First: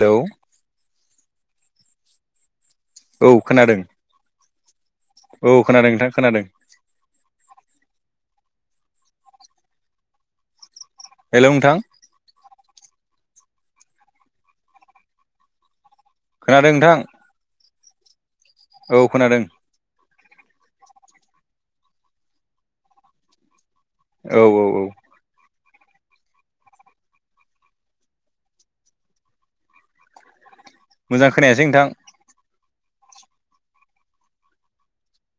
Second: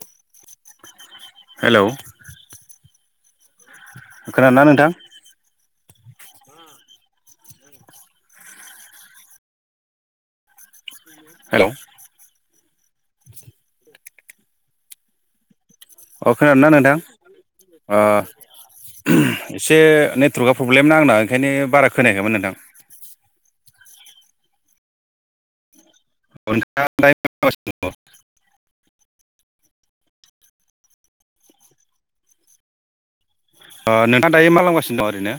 लौ हेलौ औ खोनादों। खोनादोंना नोंथां? औ खोनादों नोंथां खोनादों। हेल' हेलौ नोंथां अ खोनादोंना नोंथां? अ औ खोनादों से नेटवर्कआ प्रब्लेम ना आंना ओंखायनो बारा खोनायाखैमोन नोंथां। औ औ औ। [unintelligible] मोजां खोनायासै नोंथां। अ' नोंथां दायो मा खालामगासिनो दं ओरैनो?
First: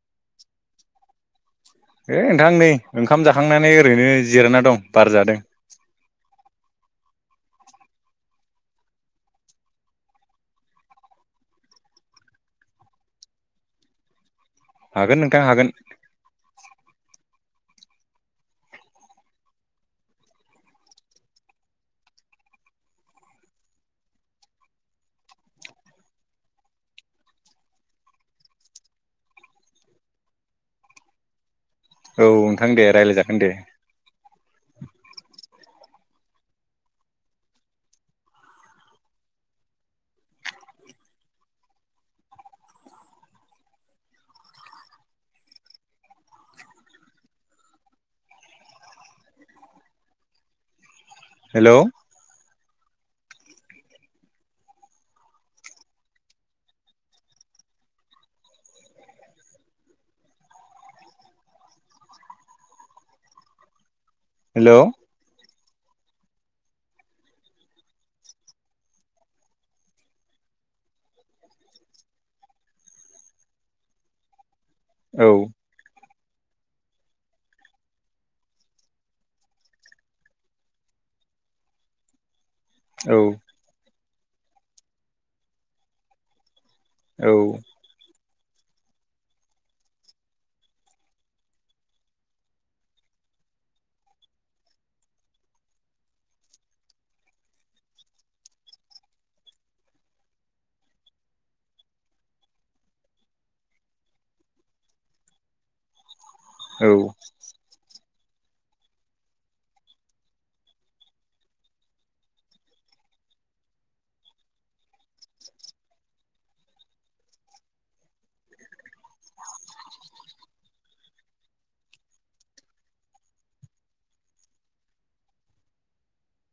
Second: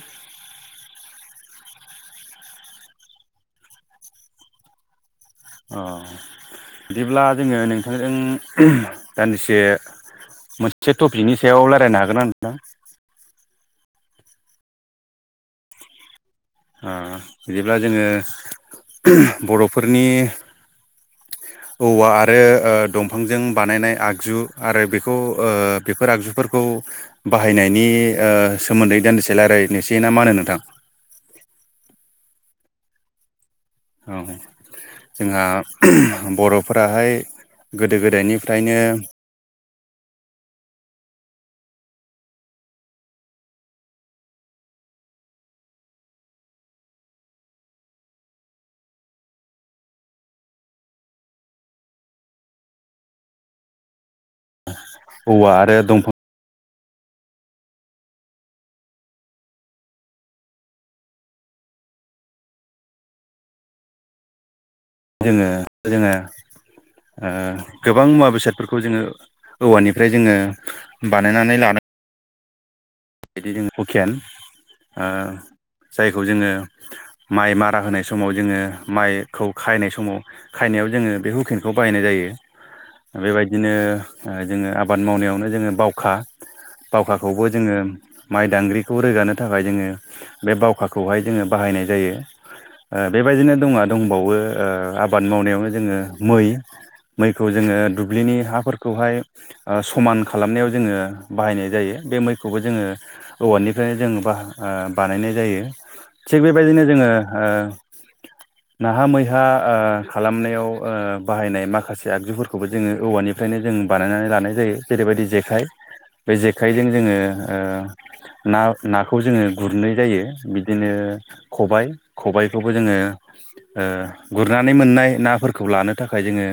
होइ नोंथां नै ओंखाम जाखांनानै ओरैनो जिरायना दं बार जादों। अ' बिदिब्ला जोङो नोंथांजों दान्दिसे मोनसे टपिकनि सायाव लारायनो हागोन ना नोंथां? हागोन नोंथां हागोन। ओ बिदिब्ला जोङो बर'फोरनि [inaudible] औवा आरो ओ दंफांजों बानायनाय आगजु आरो बेखौ ओ बेफोर आगजुफोरखौ बाहायनायनि ओ सोमोन्दै दान्दिसे लारायनोसै ना मा होनो नोंथां? औ नोंथां दे रायलाय जागोन दे। औ। जोंहा बर'फोराहाय गोदो गोदायनिफ्रायनो हेल'? औवा आरो दंफां हेल'? जोङो जोङो ओ गोबां मुवा बेसादफोरखौ जोङो औवानिफ्राय जोङो बानायनानै लानो बिदि जोङो हुखेन ओ औ जायखौ जोङो माइ मारा होनाय समाव जोङो माइखौ खायनाय समाव खायनायाव जोङो बे हुखेनखौ बाहायनाय जायो। औ बेबायदिनो ओ जोङो ओ आबाद मावनायावनो जोङो बावखा औ बावखाखौबो जोङो माइ दांग्रिखौ रोगानो थाखाय जोङो बे बावखाखौहाय जोङो बाहायनाय जायो। ओ बेबायदि दङा दंबावो ओ आबाद मावनायावनो जोङो मै। मैखौ जोङो दुब्लिनि हाफोरखौहाय ओ समान खालामनायाव जोङो बाहायनाय जायो। बे मैखौबो जोङो औवानिफ्रायनो जों बाह-ओ बानायनाय जायो। थिग बेबायदिनो औ जोङो ओ [unintelligible] नाहा मैहा ओ खालामनायाव ओ बाहायनाय माखासे आगजुफोरखौबो जोङो औवानि फ्रायनो जों बानायनानै लानाय जायो जेरैबायदि जेखाइ, बे जेखाइजों जोङो ओ ना नाखौ जोङो गुरनाय जायो बिदिनो खबाय खबायखौबो जोङो गुरनानै मोननाय नाफोरखौ लानो थाखाय जोङो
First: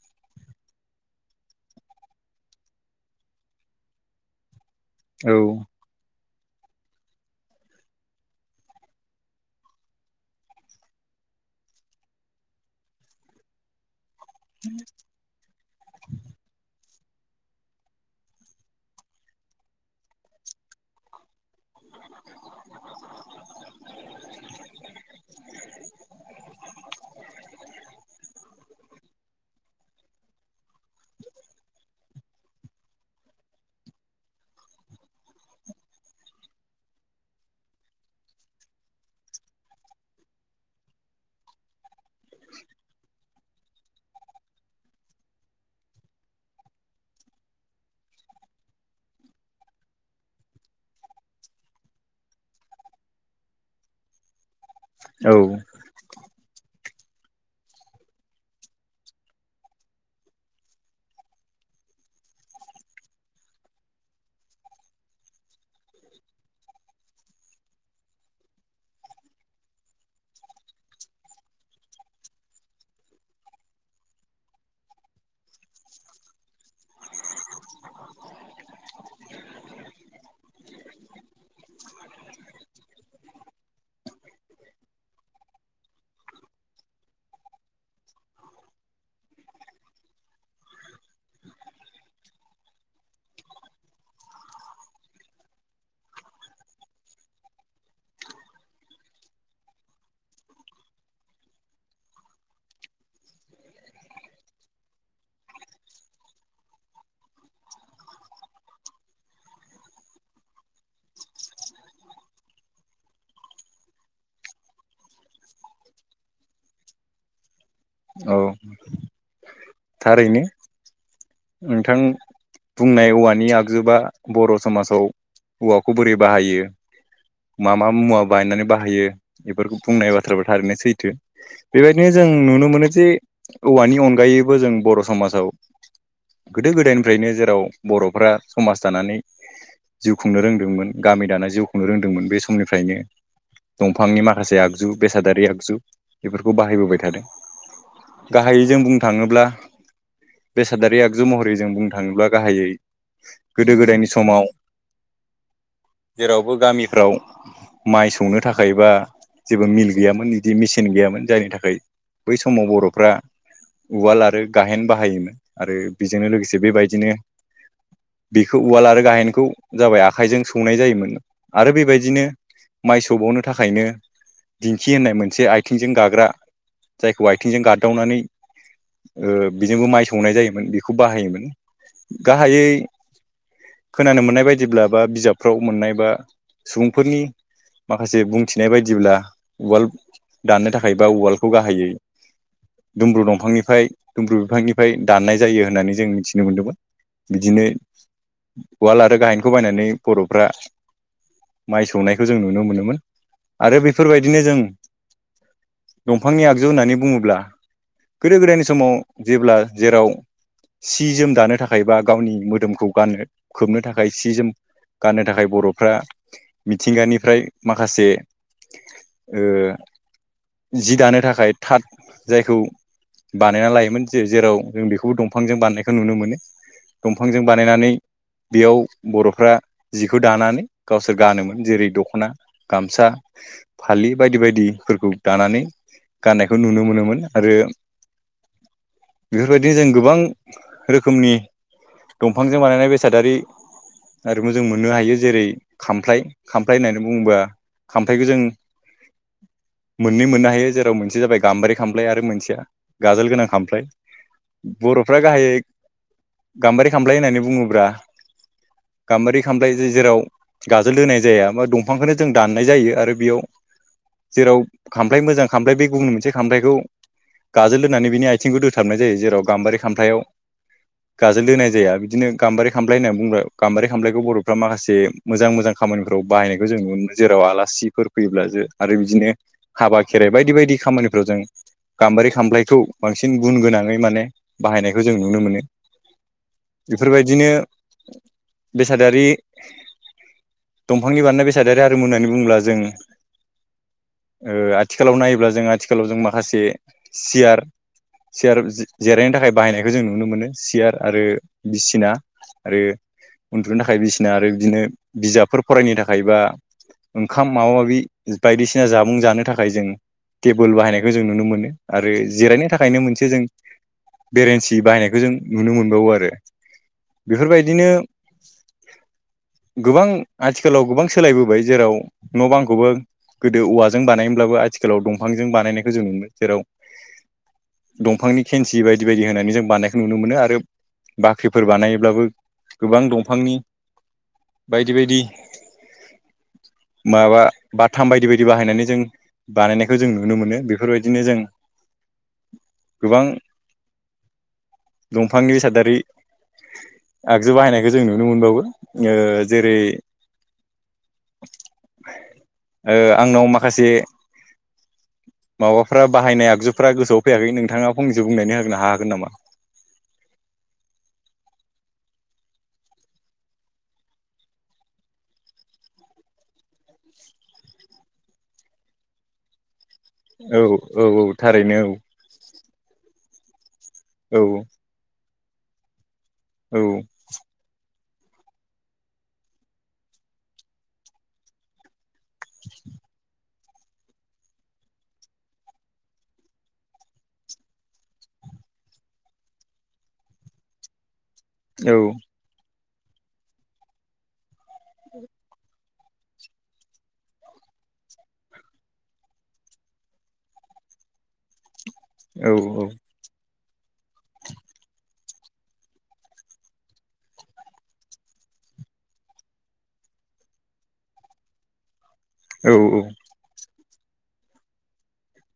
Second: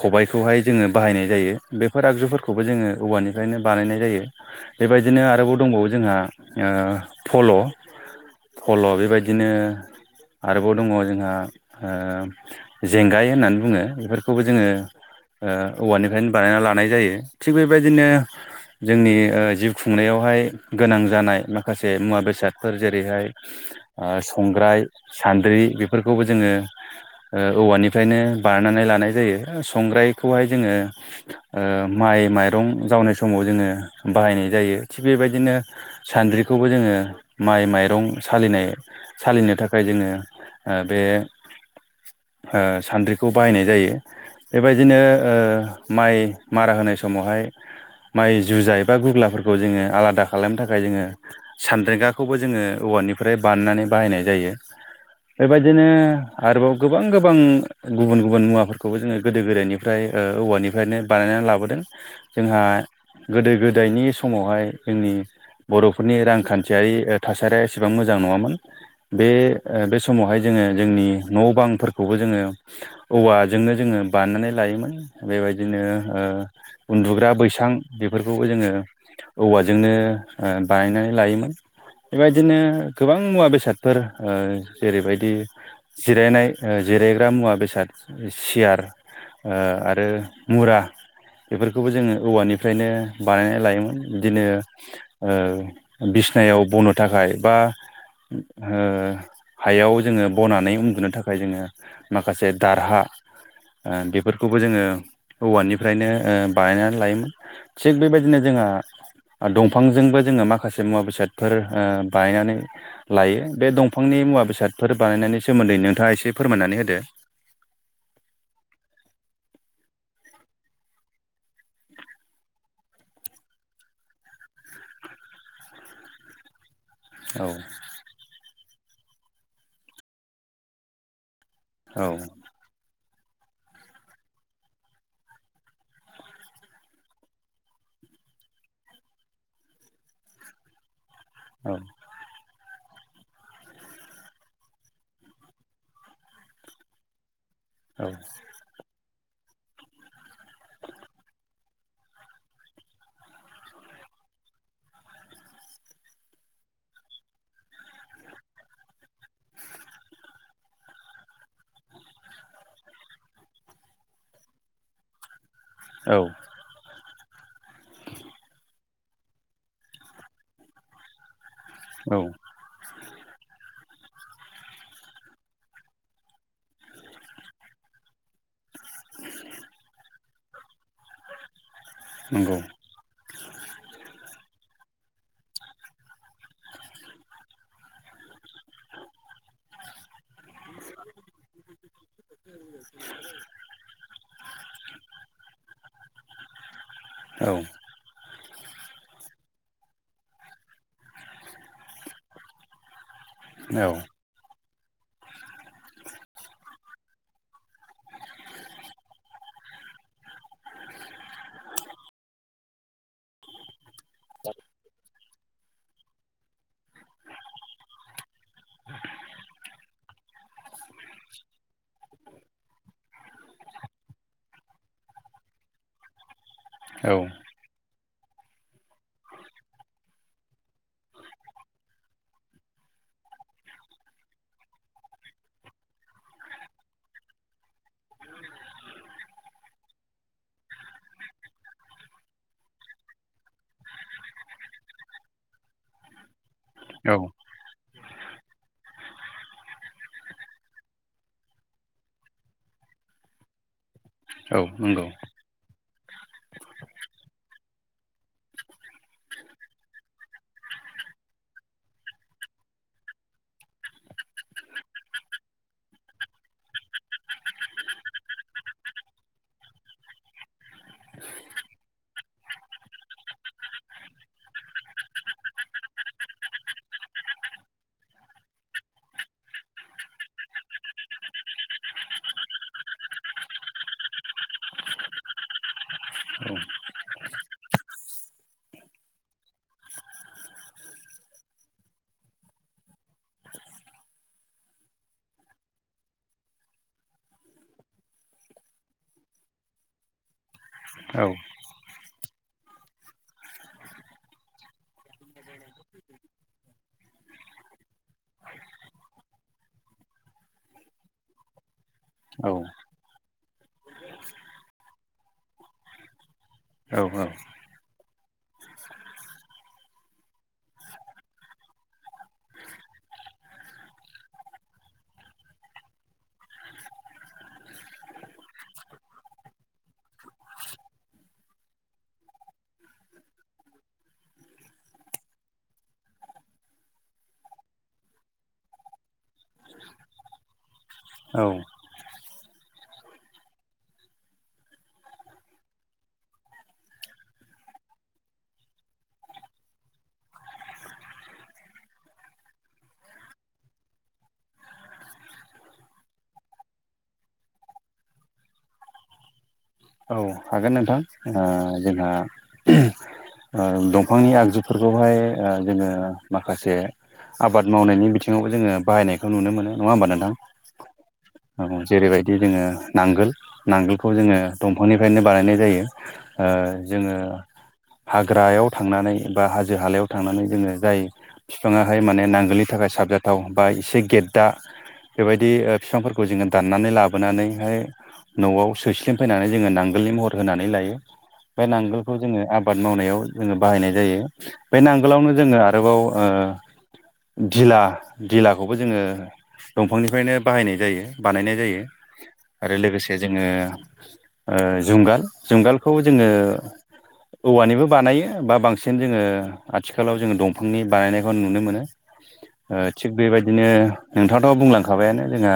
खबायाइखौहाय जोङो बाहायनाय जायो बेफोर आगजुफोरखौबो जोङो औवानिफ्रायनो बानायनाय जायो बेबायदिनो औ आरोबाव दंबावो जोंहा ओ फल' फल' बेबायदिनो आरोबाव दङ जोंहा जेंगाय होननानै बुङो बेफोर खौबो जोङो ओ औवानिफ्रायनो बानायना लानाय जायो थिग बेबायदिनो जोंनि ओ जिउ खुंनायावहाय गोनां जानाय माखासे मुवा बेसादफोर जेरैहाय ओ संग्राय सान्द्रि बेफोरखौबो जोङो ओ औवानिफ्रायनो बानायनानै लानाय जायो संग्रायखौहाय जोङो ओ माइ माइरं जावनाय समाव जोङो बाहायनाय जायो थि बेबायदिनो बिदिनो सान्द्रिखौबो जोङो माइ माइरं सालिनाय सालिनो थाखाय जोङो ओ बे ओ सान्द्रिखौ बाहायनाय जायो बेबायदिनो ओ माइ मारा होनाय समावहाय माइ जुजाय एबा गुग्लाफोरखौ जोङो आलादा खालामनो थाखाय जोङो सानद्रेंगाखौबो जोङो औवानिफ्राय बानायनानै बाहायनाय जायो बेबायदिनो आरोबाव गोबां गोबां गुबुन गुबुन मुवाफोरखौबो जोङो गोदो गोदायनिफ्राय ओ औवानिफ्रायनो बानायनानै लाबोदों जोंहा गोदो गोदायनि समावहाय जोंनि बर'फोरनि रांखान्थियारि थासारिया एसेबां मोजां नङामोन बे ओ बे समावहाय जोङो जोंनि न' बांफोरखौबो जोङो औवाजोंनो जोङो बानायनानै लायोमोन बेबायदिनो ओ उन्दुग्रा बैसां बेफोरखौबो जोङो औवाजोंनो बायनानै लायोमोन बेबायदिनो गोबां मुवा बेसादफोर ओ जेरैबायदि जिरायनाय जिरायग्रा मुवा बेसाद सियार आरो मुरा बेफोरखौबो जोङो औवानिफ्रायनो बानायनानै लायोमोन बिदिनो बिसनायाव बनो थाखाय बा हायाव जोङो बनानै उन्दुनो थाखाय जोङो माखासे दारहा बेफोरखौबो जोङो औवानिफ्रायनो बानायनानै लायोमोन थिग बेबायदिनो जोंहा दंफां जोंबो जोङो माखासे मुवा बेसादफोर बानायनानै लायो बे दंफांनि मुवा बेसादफोर बानायनायनि सोमोन्दै नोंथाङा एसे फोरमायनानै होदो औ थारैनो नोंथां बुंनाय औवानि आगजुबा बर' समाजाव औवाखौ बोरै बाहायो औ मा मा मुवा बायनानै बाहायो बेफोरखौ बुंनाय बाथ्रायाबो थारैनो सैथो औ बेबायदिनो जों नुनो मोनो [unintelligible] औवानि अनगायैबो जों बर' समाजाव गोदो गोदायनिफ्रायनो जेराव बर'फ्रा समाज दानानै जिउ खुंनो रोंदोंमोन गामि दाना जिउ खुंनो रोंदोंमोन बे समनिफ्रायनो दंफांनि माखासे आगजु बेसादारि आगजु बेफोरखौ बाहायबोबाय थादों गाहायै जों बुंनो थाङोब्ला बेसादारि आ गजु महरै जों बुंनो थाङोब्ला गाहायै गोदो गोदायनि समाव जेरावबो गामिफ्राव माइ सौनो थाखाय बा जेबो मिल गैयामोन बिदि मेसिन गैयामोन जायनि थाखाय बै समाव बर'फ्रा उवाल आरो गाहेन बाहायोमोन आरो औ बेजोंनो लोगोसे बेबायदिनो बेखौ उवाल आरो गाहेनखौ जाबाय आखाइजों सौनाय जायोमोन आरो औ बेबायदिनो माइ सौबावनो थाखायनो दिंखि होननाय मोनसे आथिंजों गाग्रा जायखौ आथिंजों गाददावनानै ओ बेजोंबो माइ सौनाय जायोमोन बेखौ बाहायोमोन। नंगौ गाहायै खोनानो मोननाय बायदिब्ला बा बिजाबफ्राव मोननाय बा सुबुंफोरनि माखासे बुंथिनाय बायदिब्ला उवाल दाननो थाखाय बा उवालखौ गाहायै दुमब्रु दंफांनिफ्राय दुमब्रु बिफांनिफ्राय दाननाय जायो होननानै जों मिथिनो मोनदोंमोन। औ बिदिनो उवाल आरो गाहेनखौ बायनानै बर'फ्रा माइ सौनायखौ जों नुनो मोनोमोन। आरो औ बेफोरबायदिनो जों दंफांनि आगजु होननानै बुङोब्ला गोदो गोदायनि समाव जेब्ला जेराव सि जोम दानो थाखाय बा गावनि मोदोमखौ गाननो खोबनो था खाय सि जोम गाननो थाखाय बर'फ्रा मिथिंगानिफ्राय माखासे ओ जि दानो थाखाय थाथ जायखौ बानायना लायोमोन जे-जेराव जों बेखौबो दं फांजों बानायनायखौ नुनो मोनो। औ दंफांजों बानायनानै बेयाव बर'फ्रा जिखौ दानानै गावसोर गानोमोन। जेरै दख'ना, गामसा, फालि बायदि बायदिफोरखौ दानानै गाननायखौ नुनो मोनोमोन आरो बेफोरबायदिनो जों गोबां रोखोमनि दंफांजों बानायनाय बेसादारि आरो जों मोननो हायो। जेरै खामफ्लाय, खामफ्लाय होननानै औ बुङोबा खामफायखौ जों मोननै मोननो हायो जेराव मोनसेया जाबाय गाम्बारि खामलाय आरो मोनसेया गाजोल गोनां खामफ्लाय। औ नंगौ बर'फ्रा गाहायै गाम्बारि खामफ्लाय होननानै बुङोब्रा गामबारि खामफ्लाय जे-जेराव गाजोल दोनाय जाया बा दंफांखौनो जों दाननाय जायो आरो बेयाव जेराव खामफ्लाय मोजां खामफ्लाय बे गुबुन मोनसे खामफ्लायखौ गाजोल दोनानै बिनि आथिंखौ दोथाबनाय जायो। जेराव गाम्बारि खामफ्लायाव गाजोल दोनाय जाया। बिदिनो गाम्बारि खामफ्लाय होननानै बुंङोब्ला गाम्बारि खामफ्लायखौ बर'फ्रा माखासे मोजां मोजां खामानिफोराव बाहायनायखौ जों नुनो मोनो। जेराव आलासिफोर फैयोब्लासो आरो बिदिनो हाबा खेराइ बायदि बायदि खामानिफ्राव जों गाम्बारि खामफ्लायखौ बांसिन गुन गोनाङै माने बाहायनायखौ जों नुनो मोनो। औ बेफोरबायदिनो बेसादारि दंफांनि बानायनाय बेसाद आरो आरिमु होननानै बुंङोब्ला जों ओ आथिखालाव नायोब्ला जों आथिखालाव जों माखासे सियार सियार जि-जिरायनो थाखाय बाहायनायखौ जों नुनो मोनो। सियार आरो औ बिसिना आरो उन्दुनो थाखाय बिसिना आरो बिदिनो बिजाबफोर फरायनो थाखाय बा ओंखाम माबा माबि बायदिसिना जामुं जानो थाखाय जों टेबोल बाहायनायखौ जों नुनो मोनो। आरो जिरायनो औ थाखायनो मोनसे जों बेरेन्सि बाहायनायखौ जों नुनो मोनबावो आरो। औ बेफोरबायदिनो गोबां आथिखालाव गोबां सोलायबोबाय जेराव न' बांखौबो गोदो औवाजों बानायोमोनब्लाबो आथिखालाव दंफांजों बानायनायखौ जों नुयो। जेराव दंफांनि खेनसि बायदि बायदि होनानै जों बानायखौ नुनो मोनो आरो बाख्रिफोर बानायोब्लाबो गोबां दंफांनि बायदि बायदि माबा बाथाम बायदि बायदि बाहायनानै जों बानायनायखौ जों नुनो मोनो। बे बेफोरबायदिनो जों गोबां दंफांनि सादारि आगजु बाहायनायखौ जों नुनो मोनबावो। ओ जेरै ओ आंनाव माखासे माबाफ्रा बाहायनाय आगजुफ्रा गोसोआव फैयाखै नोंथाङा फंनैसो बुंनानै होनो हागोन नामा? औ हागोन नोंथां। ओ जोंहा ओ दंफांनि आगजुफोरखौहाय ओ जोङो माखासे आबाद मावनायनि बिथिङावबो जोङो बाहायनायखौ नुनो मोनो नङा होमबा नों थां? औ औ औ ओ थारैनो जेरैबायदि जोङो नांगोल नांगोलखौ जोङो औ दंफांनिफ्रायनो बानायनाय जायो। ओ औ जोङो हाग्रायाव थांनानै बा हाजो हालायाव थांनानै जोङो जाय फिफाङाहाय माने नांगोलनि थाखाय साबजाथाव बा एसे गेददा बेबायदि ओ फिफांफोरखौ जोङो दाननानै लाबोनानैहाय न'आव सोस्लिम फैनानै जोङो नांगोलनि महर होनानै लायो। बे औ नांगोलखौ जोङो आबाद मावनायाव जोङो बाहायनाय जायो। बे नांगोलावनो जोङो आरोबाव ओ धिला धिलाखौबो जोङो दंफांनिफ्रायनो बाहायनाय जायो बानायनाय जायो। औ आरो लोगोसे जोङो ओ जुंगाल जुंगालखौ जोङो औवानिबो बानायो बा बांसिन जोङो आथिखालाव जोङो दंफांनि बानायनायखौ नुनो मोनो। औ ओ औ थिग बेबायदिनो नोंथाङाथ' बुंलांखाबायानो जोंहा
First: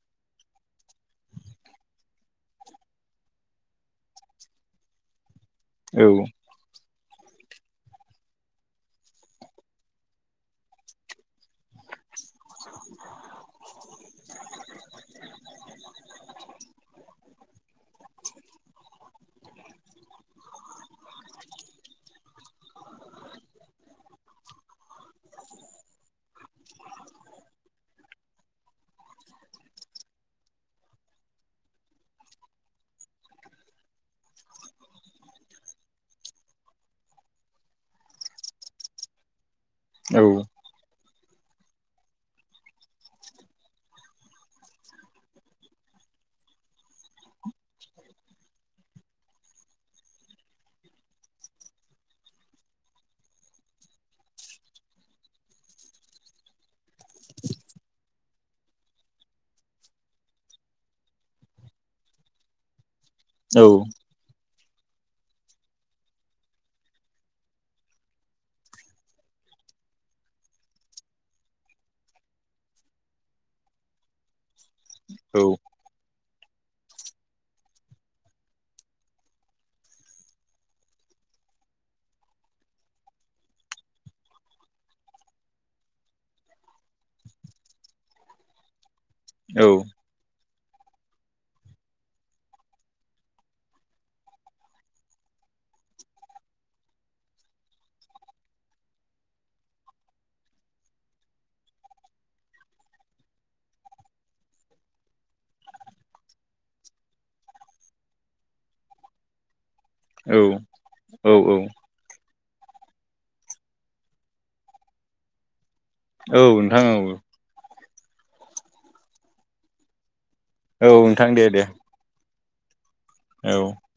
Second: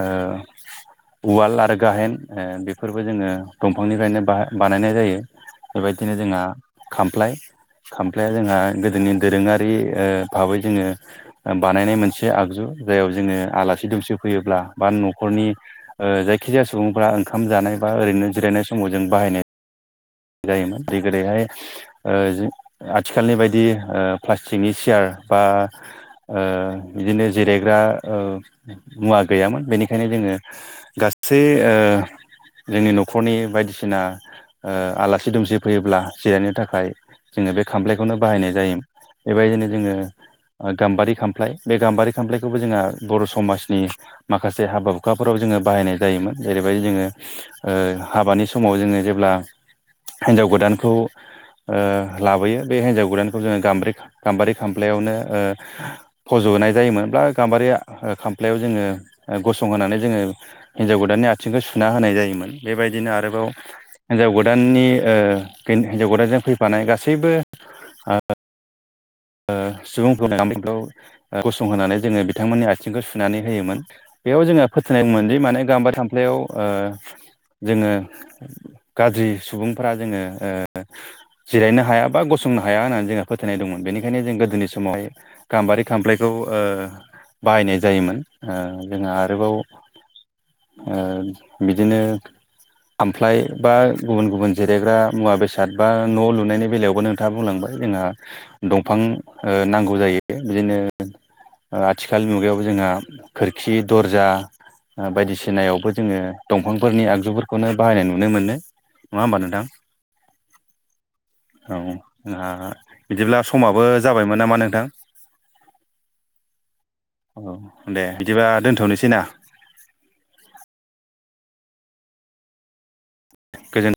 ओ उवाल आरो गाहेन ओ बेफोरबो जोङो दंफांनिफ्रायनो बा-बानायनाय जायो। बेबायदिनो जोंहा खामफ्लाय खामफ्लाया जोंहा गोदोनि दोरोङारि ओ भाबै जोङो बानायनाय मोनसे से आगजु जायाव जोङो आलासि दुमसि फैयोब्ला बा न'खरनि ओ जायखिजाया सुबुंफोरा ओंखाम जानाय बा ओरैनो जिरायनाय समाव जों बाहायनाय जायोमोन। दै गोदैहाय ओ जो आथिखालनि बायदि ओ प्लास्टिकनि सियार बा ओ बिदिनो जिरायग्रा ओ मुवा गैयामोन। बेनिखायनो जों गासै जोंनि न'खरनि बायदिसिना ओ आलासि दुमसि फैयोब्ला जिरायनो थाखाय जोङो बे खामलायखौनो बाहायनाय जायो। एबायदिनो जोङो ओ गाम्बारि खामफ्लाय बे गाम्बारि खामफ्लायखौबो जोंहा बर' समाजनि माखासे हाबा हुखाफोराव जोङो बाहायनाय जायोमोन। जेरैबायदि जोङो ओ हाबानि समाव जोङो जेब्ला हेन्जाव गोदानखौ ओ लाबोयो बे हिन्जाव गोदानखौ जोङो गाम्बारि गाम्बारि खामफ्लायावनो ओ फज'नाय जायोमोनब्ला गाम्बारिया खामफ्लायाव जोङो ओ गसंहोनानै जोङो हिनजाव गोदाननि आथिंखौ सुना होनाय जायोमोन। बेबायदिनो आरोबाव हिनजाव गो दाननि ओ हिन-हिनजाव गोदानजों फैफानाय गासैबो ओ ओ सुबुं [unintelligible] गसंहानै जोङो बिथांमोननि आथिंखौ सुनानै होयोमोन। बेयाव जोङो फोथायनाय मोनदि माने गाम्बारि खामफ्लायाव ओ जोङो गाज्रि सुबुंफोरा जोङो ओ जिरायनो हाया बा गसंनो हाया होननानै जोंहा फोथायनाय दंमोन। बेनि खायनो जों गोदोनि समावहाय गाम्बारि खामफ्लायखौ ओ बाहायनाय जायोमोन। ओ जोंहा आरोबाव ओ बिदिनो खामफ्लाय बा गुबुन गुबुन जिरायग्रा मुवा बेसाद बा न' लुनायनि बेलायावबो नों थाङा बुंलांबाय जोंहा दंफां ओ नांगौ जायो। बिदिनो ओ आथिखालनि मुगायावबो जोंहा खोरखि, दरजा ओ बायदिसिनायावबो जोङो दंफांफोरनि आगजुफोरखौनो बाहायनाय नुनो मोनो। नङा होमबा नोंथां? औ। औ जोंहा बिदिब्ला स समाबो जाबायमोन नामा नोंथां? औ नोंथां औ। औ दे बिदिबा दोनथ'नोसै ना। औ नोंथां दे दे। औ। गोजोन